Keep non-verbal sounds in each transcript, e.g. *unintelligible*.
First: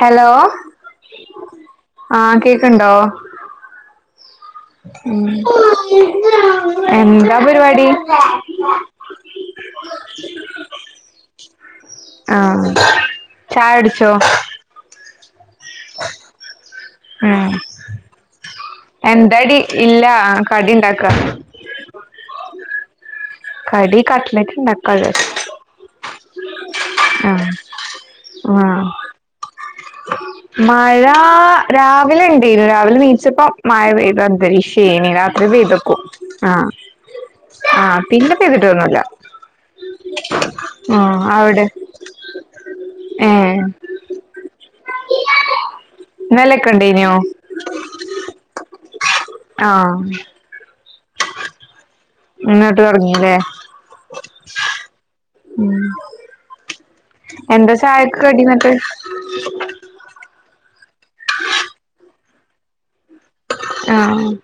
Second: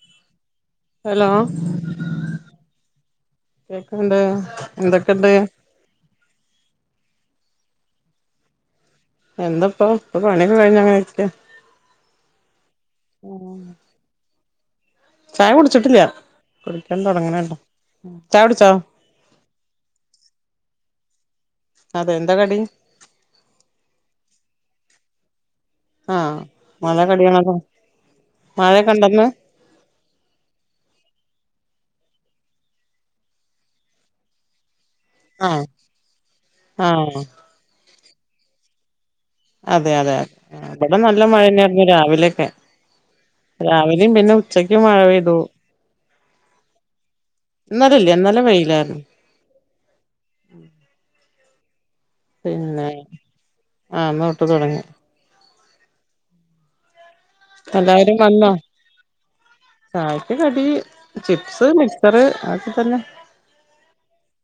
Hello hello ആഹ് കേക്ണ്ടോ? കേക്ക്ണ്ട് എന്തൊക്കെണ്ട്. എന്താ പരിപാടി എന്താപ്പം ഇപ്പ പണിയൊക്കെ കഴിഞ് അങ്ങനെ ഇര്ക്ക ആഹ് ചായ കുടിച്ചോ? ചായ കുടിച്ചിട്ടില്ല കുടിക്കാൻ തൊടങ്ണെ ഉം ഒള്ളൂ ചായ കുടിച്ചോ? എന്താടി ഇല്ല കടി ഉണ്ടാക്ക. അതെ എന്താ കടി? കടി കട്ട്ലറ്റ് ഇണ്ടക്കാ *unintelligible* ചാര്ച്ച് *unintelligible* ആഹ് നല്ല ആഹ് കടിയാണല്ലോ മഴ ക്കെണ്ടന്ന്? *unintelligible* മഴാ രാവിലെ ഇണ്ടേയ്ന്നു. രാവിലെ നീച്ചപ്പം മഴ പെയ്ത അന്തരീഷേനി *unintelligible* രി ആഹ് പെയ്തെക്കും ആഹ് ആഹ് പിന്നെ പെയ്തിട്ടൊന്നുല്ല. അതെ അതെ അതെ ഇവിടെ ആഹ് നല്ല അവിടെ മഴന്നെയായിരുന്നു രാവിലെയൊക്കെ ഏഹ് രാവിൽ ഇ പിന്നെ ഉച്ചയ്ക്കും മാഴപെയ്തു. ഇന്നെലെക്കെ ഇണ്ടേനോ? ഇന്നല ഇല്ല ഇന്നലെ വെയിലായിരുന്നു. ആഹ് ഇന്നട്ട് പിന്നെ തൊടങ്ങീല്ലേ ആന്നോട്ട് തൊടങ്ങി. ഉം എന്താ എല്ലാവരും ചായക്ക് കടി വന്നോ ന്ന്ട്ട് ചായക്ക് കടി ചിപ്സ് മിക്സർ അതൊക്കെ തന്നെ ആഹ് ആഹ്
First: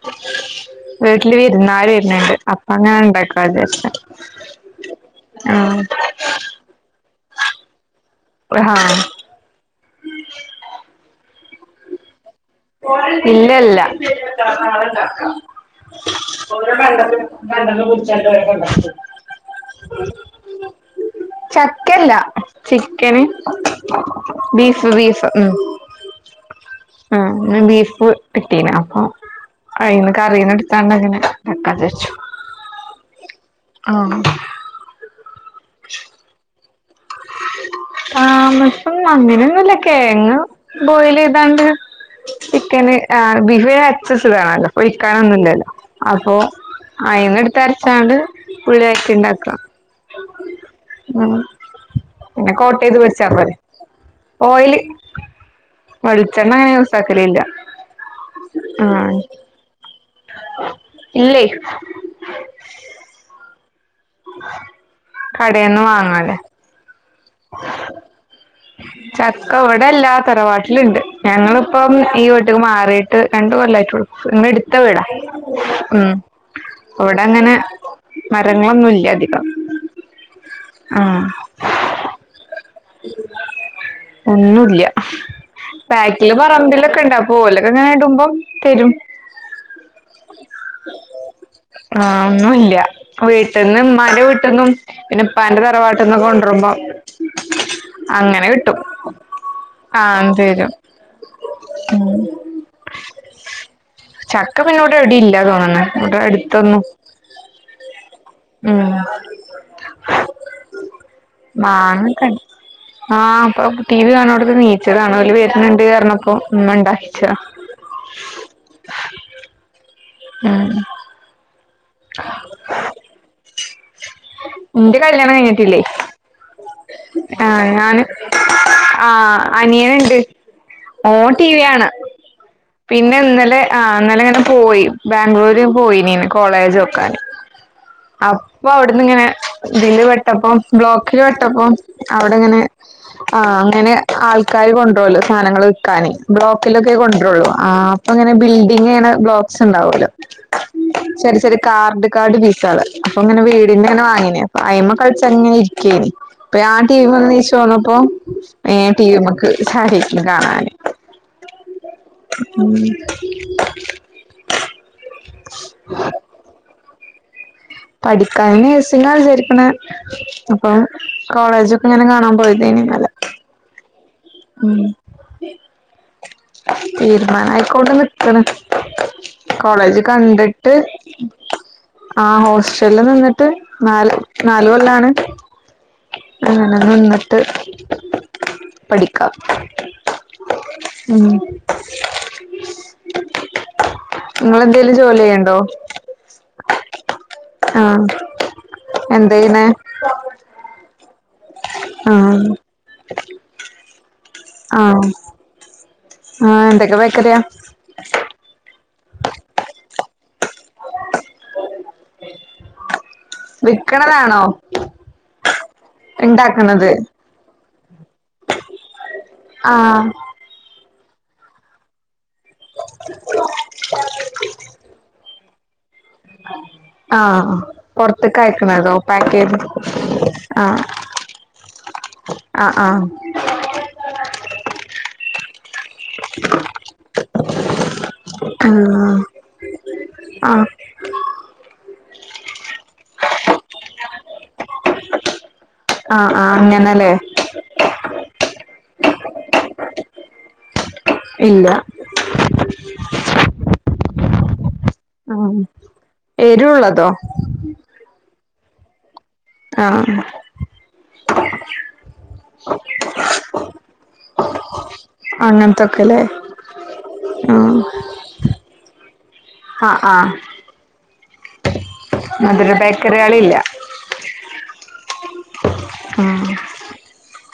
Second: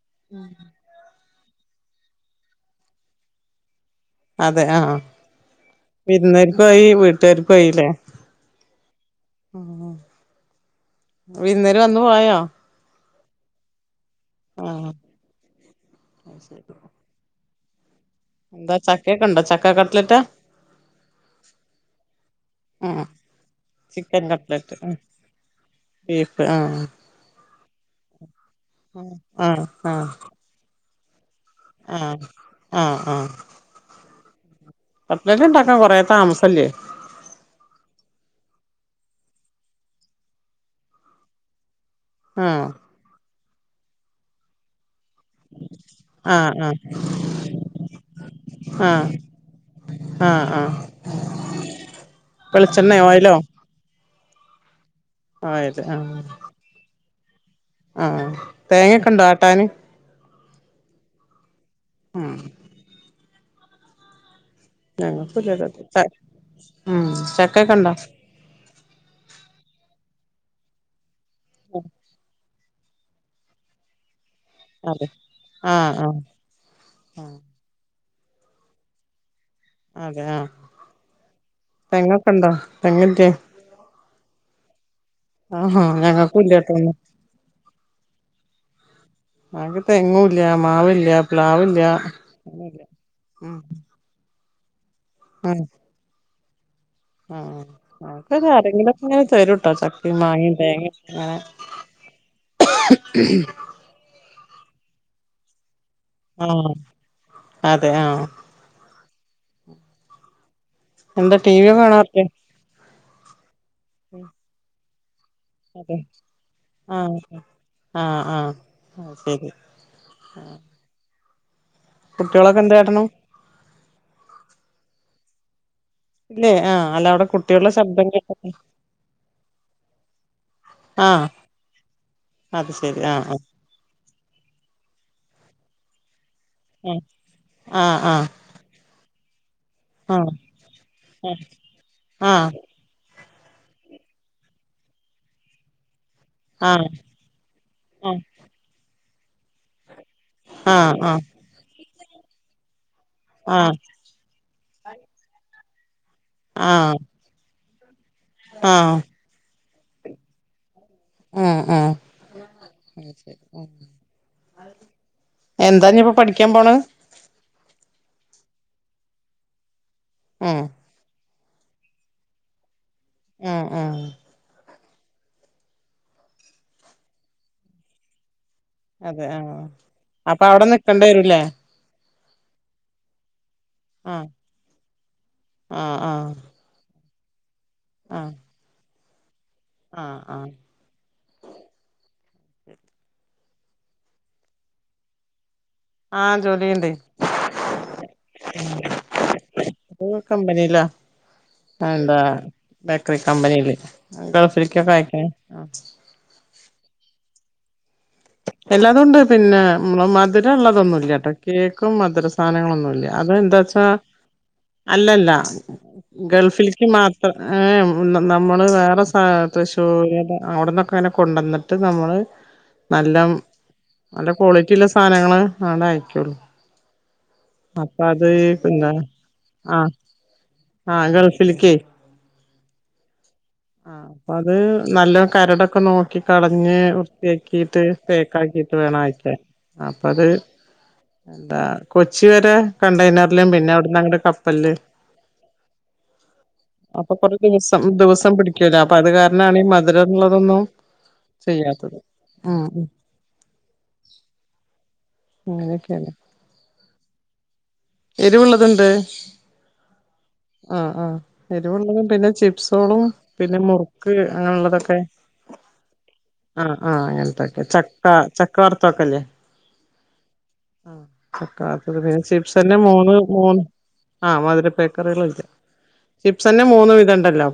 വീട്ടില് വിര്ന്നാര് വെര്ന്നുണ്ട് അപ്പ അങ്ങനെണ്ടാക്കാ വിചരിച്ച് അതെ ആഹ് അഹ് വിരുന്നേര്ക്കു ആയി വീട്ടാർക്കു ആയില്ലേ? പ്രഹാ ഉം വിര്ന്നാര് വന്ന് പോയോ? ഇല്ലല്ല ആഹ് അത് ശരി ഗണ്ടലു എന്താ ചക്കെക്കെണ്ടോ ചക്ക കട്ട്ലെറ്റാ? ചക്കല്ല ആഹ് ചിക്കന് ചിക്കൻ കട്ട്ലറ്റ് ബീഫ് ആഹ് ബീഫ് ഉം ബീഫ് ആഹ് ആ ന്ന് ബീഫ് കിട്ടീന് അപ്പൊ ആഹ് ആഹ് അയ്ന്ന് കറീന്ന് ഇട്ത്താണ്ടങ്ങനെ ആഹ് ആഹ് ആഹ് ആഹ് കട്ലറ്റ് ഇണ്ടാക്കൻ കൊറേ താമസല്ലേ? താമസം അങ്ങനെ ഒന്നുല്ല കെഴങ്ങ് ബോയിലെയ്താണ്ട് ആഹ് ചിക്കന് ആ ബീഫ് അരച്ചെച്ചതാണല്ലോ പൊരിക്കാനൊന്നുംല്ലല്ലോ അപ്പൊ ആഹ് ആഹ് അയിന്ന്ട്ത് അരച്ചാണ്ട് ആഹ് പുള്ളിയാക്കിണ്ടാക്ക ആഹ് ആഹ് പിന്നെ കോട്ടെയത് വെളിച്ചെണ്ണേ വെച്ചാ ഓയിലോ പോരെ ഓയില് ഓയില് ആഹ് വെളിച്ചെണ്ണ ഞാൻ യൂസാക്കലില്ല. ആഹ് തേങ്ങൊക്കെ ഇണ്ടോ ആട്ടാന് ഇല്ലേയ് ആഹ് *unintelligible* ഞങ്ങക്കൂല്ലത് കടേന്ന് ച വാങ്ങാലാ ഉം ചക്കേക്കൊണ്ടോ ചക്ക ഇവിടല്ലാ തറവാട്ടില്ണ്ട് ഞങ്ങളിപ്പം ഈ വീ മാറിയിട്ട് രണ്ട് കൊല്ലായിട്ടൊള്ളു ഇന്ന്ട് ത്ത വീടാ അതെ ആഹ് ഉം ആഹ് ഇവിടങ്ങനെ മരങ്ങളൊന്നുല്യ അധികം അതെയോ തെങ്ങൊക്കെണ്ടോ ഒന്നുല്യ ആഹാ ബാക്കില് ഞങ്ങൾക്കും ഇല്ലാട്ടോ ഒന്നും പറമ്പിലൊക്കെ ഇണ്ടാവും ഓലൊക്കെ ഇങ്ങനെ ഇടുമ്പം തരും അതിപ്പ ആഹ് ഒന്നൂല്യ ഒന്നുല്ല ഉം വീട്ടിന്ന് ഇമ്മാന്റെ വീ ട്ട്ന്നും ഉം പിന്നെപ്പാന്റെ തറവാട്ട്ന്നൊക്ക കൊണ്ടറുമ്പോ ആഹ് നമക്കൊക്കെ ആരെങ്കിലൊക്കെ ഇങ്ങനെ തരുട്ടോ ചക്കേം ആഹ് മാങ്ങേ തരും തേങ്ങേ അങ്ങനെ ഉം *unintelligible* ചക്ക പിന്നെ ഇവിടെ എവിട്യേ ഇല്ലാ തോന്ന്ണ് ആഹ് അതെ ആഹ് ഉം എന്താ ടീവി കാണാറില്ലേ മാങ്ങൊക്കെ ഉണ്ട് ആഹ് ഇപ്പൊ ടി വി കാണോട്ത്ത്ന്ന് നീച്ചതാണ് ഓല് വെ ങ്ങനെണ്ട് അതെ അർഞ്ഞപ്പോ, ഉമ്മ ആഹ് ഉണ്ടാക്കിച്ച. ആഹ് ആഹ് അയ്ശരി ആഹ് കുട്ടികളൊക്കെ എന്ത് കാട്ടണു ഇന്റെ കല്യാണം കഴിഞ്ഞിട്ടില്ലേ ഇല്ലേ ആഹ് അല്ല അവിടെ ആഹ് കുട്ടികളുടെ ഞാന് ശബ്ദം കേട്ട ആഹ് അനിയനിണ്ട് ആഹ് ഓൻ ടീവിയാണ് അത് ശരി പിന്നെ ആഹ് ഇന്നലെ ആഹ് അങ്ങനെ ഇങ്ങനെ പോയി ബാംഗ്ലൂര് പോയിനീ ആഹ് കോളേജോക്കാന് ആഹ് ആഹ് അപ്പ അവിടുന്നിങ്ങനെ ഇതില് ആഹ് വട്ടപ്പോ ബ്ലോക്കിൽ പെട്ടപ്പോ അവിടെ ഇങ്ങനെ ആഹ് ആഹ് അങ്ങനെ ആൾക്കാര് കൊണ്ടുപോല്ലോ സാധനങ്ങള് വിക്കാന് ആഹ് ബ്ലോക്കിലൊക്കെ കൊണ്ടൊരുള്ളു ആഹ് അപ്പൊ ഇങ്ങനെ ബിൽഡിങ്ങെയ്യണ ബ്ലോക്സ് ഉണ്ടാവോല്ലോ ആഹ് ആഹ് പിന്ന ചെറിയ കാർഡ് കാർഡ് പീസളല്ലേ അപ്പൊ ഇങ്ങനെ ആഹ് വീടിന്റെ തന്നെ വാങ്ങീനി അയിമ്മേ കളിച്ചങ്ങനെ ഇരിക്കേനി അപ്പ ആഹ് ടീവിമ്മേന്ന് എണീച്ച് വന്നപ്പോ അയ് ഞാൻ ആഹ് ടിവിമ്മേക്ക് ചാരി ഇരുന്ന് കാണാന് ആഹ് ആഹ് എന്താഞ്ഞിപ്പോ പഠിക്കാൻ പോണെ പഠിക്കാനെഴ്സിങ്ങ വിചാരിക്കണെ ഉം അപ്പൊ കോളേജൊക്കെ ഇങ്ങനെ കാണാൻ പോയതേനി ഇന്നലെ ഉം ഉം ഉം തീരുമാനം ആയിക്കോണ്ട അതെ ആഹ് *unintelligible* കോളേജ് അപ്പൊ അവിടെ കണ്ടിട്ട് നിക്കണ്ടി വരൂലേ ആഹ് ഹോസ്റ്റലിൽ നിന്നിട്ട് നാല് ആഹ് നാല് കൊല്ലാണ് ആഹ് ആഹ് ആഹ് എന്നിട്ട് ആഹ് പഠിക്കാം ആഹ് ആഹ് ഉം ഇങ്ങളെന്തേലും ജോലി ചെയ്ണ്ടോ ആഹ് ജോലി ചെയ്ണ്ടെണ്ട് എന്താ ചെയ്യ്ണെ അഹ് കമ്പനില്ല. ആഹ് എന്താ ബേക്കറി കമ്പനിയില് ഗൾഫിക്കൊക്കെ ആഹ് അയക്ക്ണെ. ആഹ് എന്തൊക്കെ ബേക്കറിയാ എല്ലാതും ഉണ്ട് പിന്നെ നമ്മള് മധുരള്ളതൊന്നുല്ലട്ടോ കേക്കും മധുര സാധനങ്ങളൊന്നും ഇല്ല അത് എന്താ വിൽക്കണതാണോ അല്ലല്ല ഗൾഫിക്ക് ഇണ്ടാക്കണത് മാത്രം. ഏഹ് നമ്മള് വേറെ ആഹ് തൃശൂരിലെ. അവിടന്നൊക്കെങ്ങനെ കൊണ്ടുവന്നിട്ട് നമ്മൾ. നല്ല നല്ല ക്വാളിറ്റി ഉള്ള സാധനങ്ങളെ അങ്ങടയക്കുള്ളൂ. ആഹ് ആഹ് പിന്നെ പൊറത്ത്ക്കയക്ക്ണതോ പാകെയ്ത് ആഹ് ആ ആഹ് ഗഴഫില് കെയ്. ആഹ് ആഹ് ആഹ് അപ്പൊ അത് നല്ല കരടൊക്കെ നോക്കി കളഞ്ഞ് വൃത്തിയാക്കിട്ട്. പേക്കാ ആക്കിട്ട് വേണം ആഹ് അയക്കാൻ അപ്പ അത്. ആഹ് എന്താ കൊച്ചി വരെ കണ്ടെയ്നറിലും പിന്നെ അവിടന്നങ്ങട് കപ്പലില് ആഹ് ആഹ് അങ്ങനല്ലേ അപ്പൊ കൊറേ ദിവസം ദിവസം പിടികൂലേ അപ്പൊ അത് കാരണാണ് ഈ മധുരം എന്നുള്ളതൊന്നും ഇല്ല ചെയ്യാത്തത്. ആഹ് ആഹ് ആഹ് അങ്ങനെയൊക്കെയാണ് എരുള്ളതോ എരിവുള്ളതുണ്ട് ആഹ് ആ ആഹ് ആഹ് എരിവുള്ളതും പിന്നെ ചിപ്സാളും പിന്നെ മുറുക്ക് അങ്ങനെുള്ളതൊക്കെ. അങ്ങനത്തൊക്കെല്ലേ ആഹ് ആഹ് അങ്ങനത്തൊക്കെ ആഹ് ചക്ക ചക്ക വർതൊക്കല്ലേ ആഹ് ആഹ് *unintelligible* ചിപ്സ് മധുര തന്നെ മൂന്ന് ബേക്കറികളില്ല മൂന്ന് ആഹ് മധുര പേക്കറികളില്ല. *unintelligible* ചിപ്സന്നെ മൂന്നും വിധം ഇണ്ടല്ലോ?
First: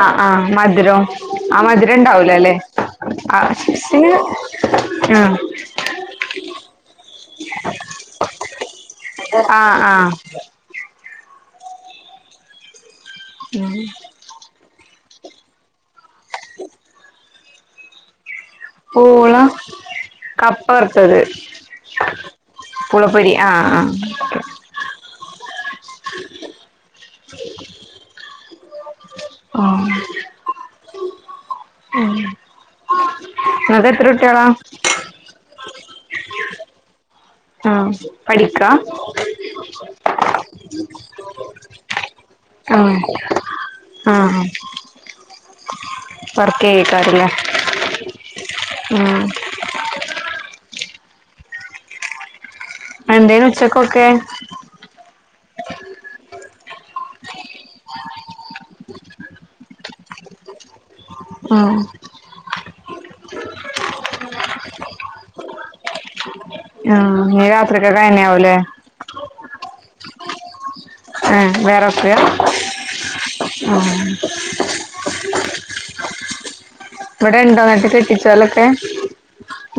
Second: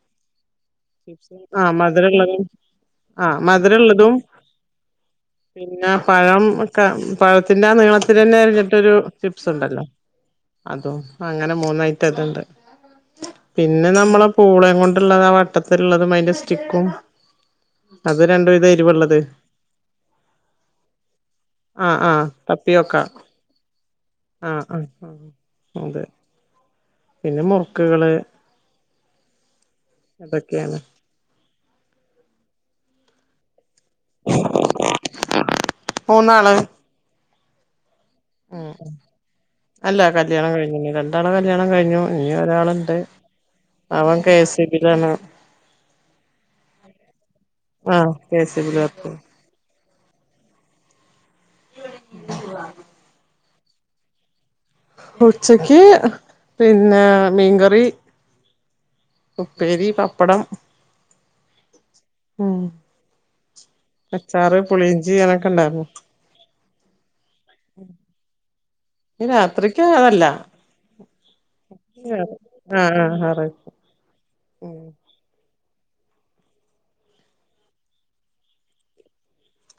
ആ ആ മധുരം ആ ആഹ് മധുരം ഇണ്ടാവു ല മധുരള്ളതും ലേ? ആഹ് മധുരള്ളതും *unintelligible* പിന്നെ പഴം ഒക്കെ പഴത്തിന്റെ ആ നീളത്തിലെന്നെ അരിഞ്ഞിട്ട് ഒരു ചിപ്സ് ആഹ് ഇണ്ടല്ലോ? ആഹ് അതും അങ്ങനെ മൂന്നായി റ്റംതുണ്ട് പിന്നെ നമ്മള പൂളോം കൊണ്ടുള്ളത് ആ വട്ടത്തിലുള്ളതും അതിന്റെ സ്റ്റിക്കും അത് രണ്ട് വിധമായി. പൂളം കപ്പ വറ്ത്തത് ആഹ് ആഹ് പുളപ്പൊരി. ആ ആ ആഹ ആ ആ അതെ. പിന്നെ മുറുക്കുകള്. ആ അതൊക്കെയാണ്. *unintelligible* ഇങ്ങക്ക്എത്ര കുട്ടിയാളാ? മൂന്നാള്. ആഹ പഠിക്കാ? ഉം അല്ല കല്ല്യാണം കഴിഞ്ഞു രണ്ടാളെ കല്യാണം കഴിഞ്ഞു ഇനി ഒരാളുണ്ട്. ആഹ് അവൻ ആഹ് കെസി ബിലാണ്. വർക്കെയ്യേക്കാരല്ലേ ആഹ് കെ സി ബില വർക്ക് ചെയ്യുന്ന. ഉം *inaudible* എന്താന്നു ഉച്ചക്കൊക്കെ? ഉച്ചക്ക് പിന്നെ മീൻകറി. ഉപ്പേരി, പപ്പടം ഉം ഉം അച്ചാറ്, പുളിഞ്ചി, അതൊക്കെണ്ടാരുന്നു. ആഹ് നീ രാത്രിക്കൊക്കെന്നെയാവൂലലേ? ഇഞ്ഞ് രാത്രിക്ക് അതല്ല. ആഹ് വേറൊക്കെ ആഹ് ആഹ് ഞായറാഴ്ച ഉം ഇവെടെണ്ടാ എന്നിട്ട് കെട്ടിച്ചോലെക്കെ?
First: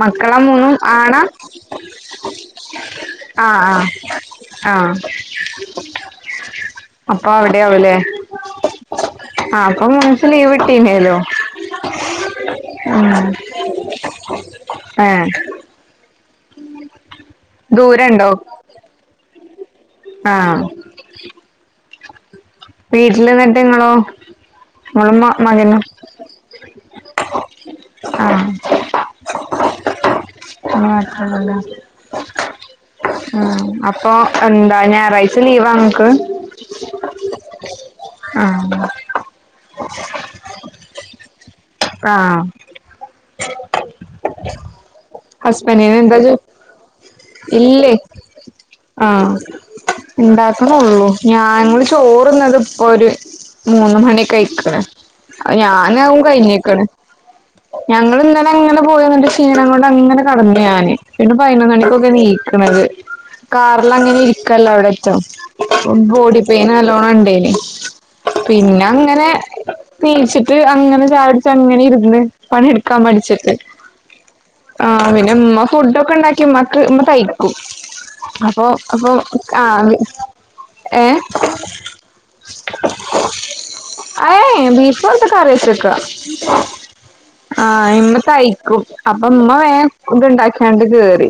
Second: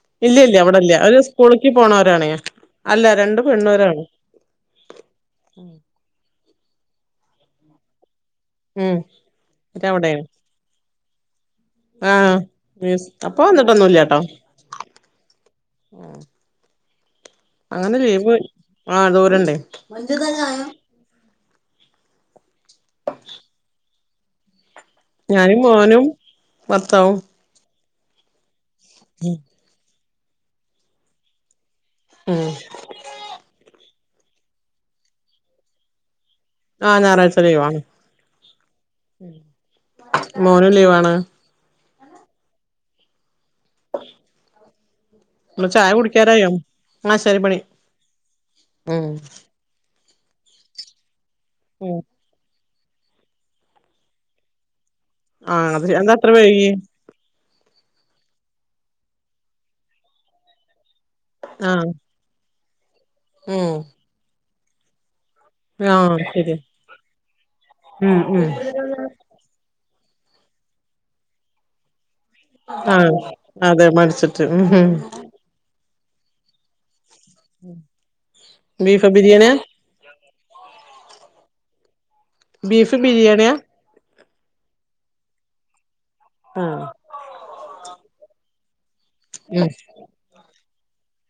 മക്കളെ ഇല്ല ഇല്ല മൂന്നും ഇവിടെല്ല അവര് ആണാ? സ്കൂളിക്ക് പോണവരാണേ അല്ല രണ്ട് ആഹ് പെണ്ണും ആഹ് ഒരാണും ആഹ് അപ്പ അവെടെയാവുലേ. ഉം ആ അപ്പ അവരവിടെയാണ് മൂന്നുദിസം ലീവ് കിട്ടിലേലോ. ആഹ്, യെസ് പപ്പാ വന്നിട്ടൊന്നുല്ലട്ടോ. ഏഹ് അങ്ങനെ ദൂരണ്ടോ ലീവ്. ആ ദൂരെണ്ടേ. ആഹ് വീട്ടിലെന്നിട്ട് നിങ്ങളോ? നിങ്ങളും മ ഞാനും മകനും മോനും ബർത്താവും ആഹ് ഉം അങ്ങെനെയാകളുള്ള ഉം ഉം അപ്പൊ എന്താ ഞായറാഴ്ച ലീവാ നമ്മെക്ക്. ആഹ് ഞായറാഴ്ച ലീവാണ്. ആഹ് ഉം മോനും ലീവാണ്. പ്രാം ഒര് ചായ ഹസ്ബൻഡിന് എന്താ ജോ കുടിക്കാറായോ? ആ ശെരി ബണി. ഇല്ലേ ആഹ് ഉണ്ടാക്കണേള്ളൂ. ഞാ ഞങ്ങെള് ചോറ്. പറുന്നത് ഇപ്പൊ ഒരു മൂന്നു മണി കഴിക്കണേ. ആഹ് അത് എന്താ ഞാനാകും അത്ര വൈകിയെ കഴിഞ്ഞേക്കണ്. ഞങ്ങളിന്നലെങ്ങനെ പോയി വന്നിട്ട് ക്ഷീണം കൊണ്ടങ്ങനെ കടന്നു ഞാന്. പിന്നെ ആഹ് പയ്നൊന്നണിക്കൊക്കെ നീക്ക്ണത്. കാറിലങ്ങനെരിക്കല്ലവടറ്റം. ആഹ് ബോഡി ശരി പെയിന് നല്ലോണം ഇണ്ടേനി.. ഉം ഉം പിന്നങ്ങനെ. നീച്ചിട്ട് അങ്ങനെ ചായട്ങ്ങനെയിരുന്ന്. പണിട്ക്കാൻ ആഹ് മടിച്ചിട്ട്. അതെ മടിച്ചിട്ട് ഉം ആ ഉം പിൻ ഇമ്മ ഫുഡ്ഡ് ഒക്കെ ഉണ്ടാക്കിമ്മാക്ക്, മ്മ തയ്ക്കും. അപ്പൊ ബീഫ് അപ്പൊ ഉക്ക ബിരിയാണിയാ ആഹ് ഏ. ബീഫ് ബിരിയാണ്യാ.? അയേ ബീഫോണ്ട്. കറ്യേച്ചക്ക ആഹ് ആഹ് ഇമ്മ തയ്ക്കും. അപ്പമ്മ ഉം വേം ഫുഡുണ്ടാക്യാണ്ട് കേറി.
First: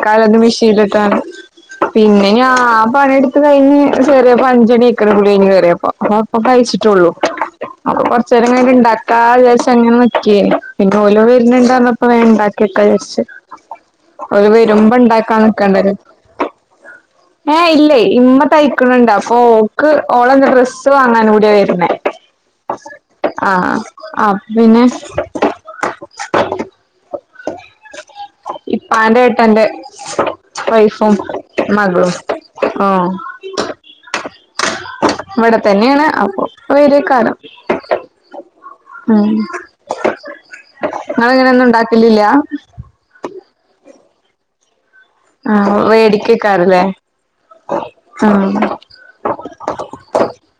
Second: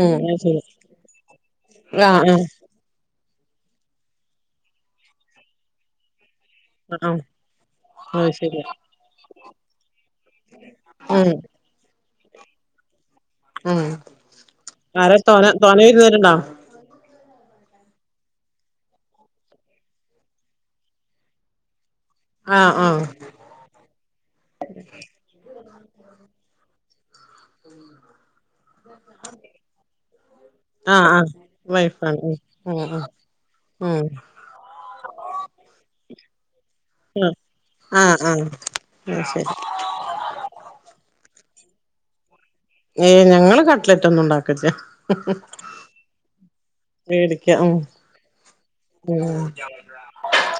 ഉം അത് മിഷീൻല്ട്ടാണ്ട്. ശരി പിന്നെ ആഹ് ഞാ പണിട് ത്ത് കഴിഞ്ഞ് ചേറിയപ്പ അഞ്ചണ്യയ്ക്ക് ണ് കുളി കഴിഞ്ഞ് കേറിയപ്പോ. ആഹ് പ്പ കഴിച്ചി ആഹ് റ്റൊള്ളൂ. ആഹ് അപ്പ അത് കൊർച്ചേരം ശരി കഴിഞ്ഞിട്ട് ഇണ്ടാക്കാ വിചാര്ച്ചങ്ങനെ നി ക്യേനി. പിന്നെ ഓല് ഉം വെര്ന്ണ്ടർഞ്ഞപ്പോ വേണ്ടാക്കിയക്കയാര്ച്ച്. ഉം ഒല് ആരാ വെരുമ്പണ്ടാക്കാൻ തോനെ തോനെ നിക്കണ്ടല്ല വിരുന്നുകാരുണ്ടോ ഏ ഇല്ലേയ്. ഇമ്മ തയ്ക്കണൊണ്ട്. അപ്പോക്ക് ഓള ഡ്രസ്സ് വാങ്ങാനും കൂട്യ വെരുന്നേ. ആഹ് ആഹ് ആഹ് ആഹ് അപ്പപ്പിന്നെ. ഇപ്പാന്റെ ഏട്ടന്റെ. ആഹ് വൈഫും ആഹ് മകളും വൈഫാണ് ഉം ഉം ആഹ് ഉം വടെ തന്നേണ്. അപ്പൊ പ്പൊ ഉം വരോക്കാരം ആഹ് ആഹ് അത് ശരി ങ്ങള് ങ്ങനൊന്നും ണ്ടാക്കില്ലില്യാ ഏയ് ഞങ്ങള് കട്ട്ലറ്റൊന്നും ണ്ടാക്കലില്ല ഹും ഹും ആഹ് വേടിക്കേക്കാരല്ലേ മേടിക്ക ഉം ആഹ് ഉം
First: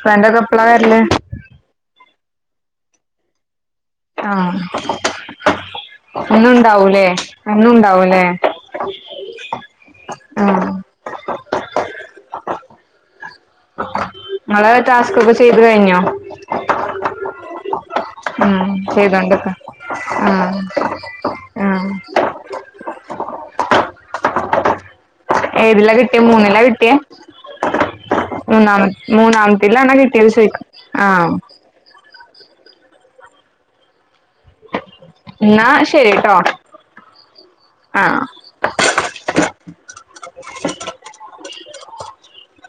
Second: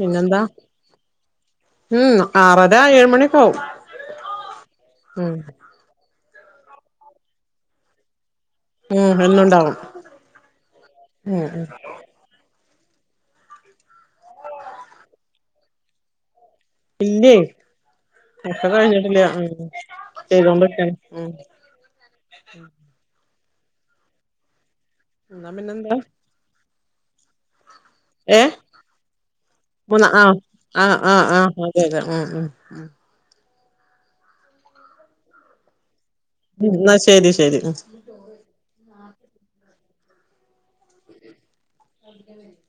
പിന്നെന് ളെപ്പള്ളാ വര്ല് ഉം ആറര ഏയ് മണിയൊക്കാവും ആഹ് ഇന്നുണ്ടാവൂലേ എന്നുണ്ടാവൂലേ ഉം എന്നുംണ്ടാവും ഉം ഉം ങ്ങളെ ടാസ്കൊക്കെ ചെയ്തു കഴിഞ്ഞോ ഇല്ലേയ് ഉം ഒക്കെ കഴിഞ്ഞിട്ടില്ല. ചെയ്തോണ്ട്ക്ക ആഹ് ചെയ്തോണ്ട് ക്കാണ്‌ ആഹ് എന്നാ ഏതിലാ പിന്നെന്താ കിട്ടിയേ മൂന്നിലാ കിട്ടിയേ ഏ മൂന്നാമ മൂന്നാമത്തിലാണോ മുന്ന കിട്ടിയത് ആഹ് ചോയിക്ക ആഹ് ആഹ് ആഹ് അതെ അതെ ഉം ഉം ന്നാ ശരിട്ടോ ന്ന ശരി ശരി ആഹ് *unintelligible*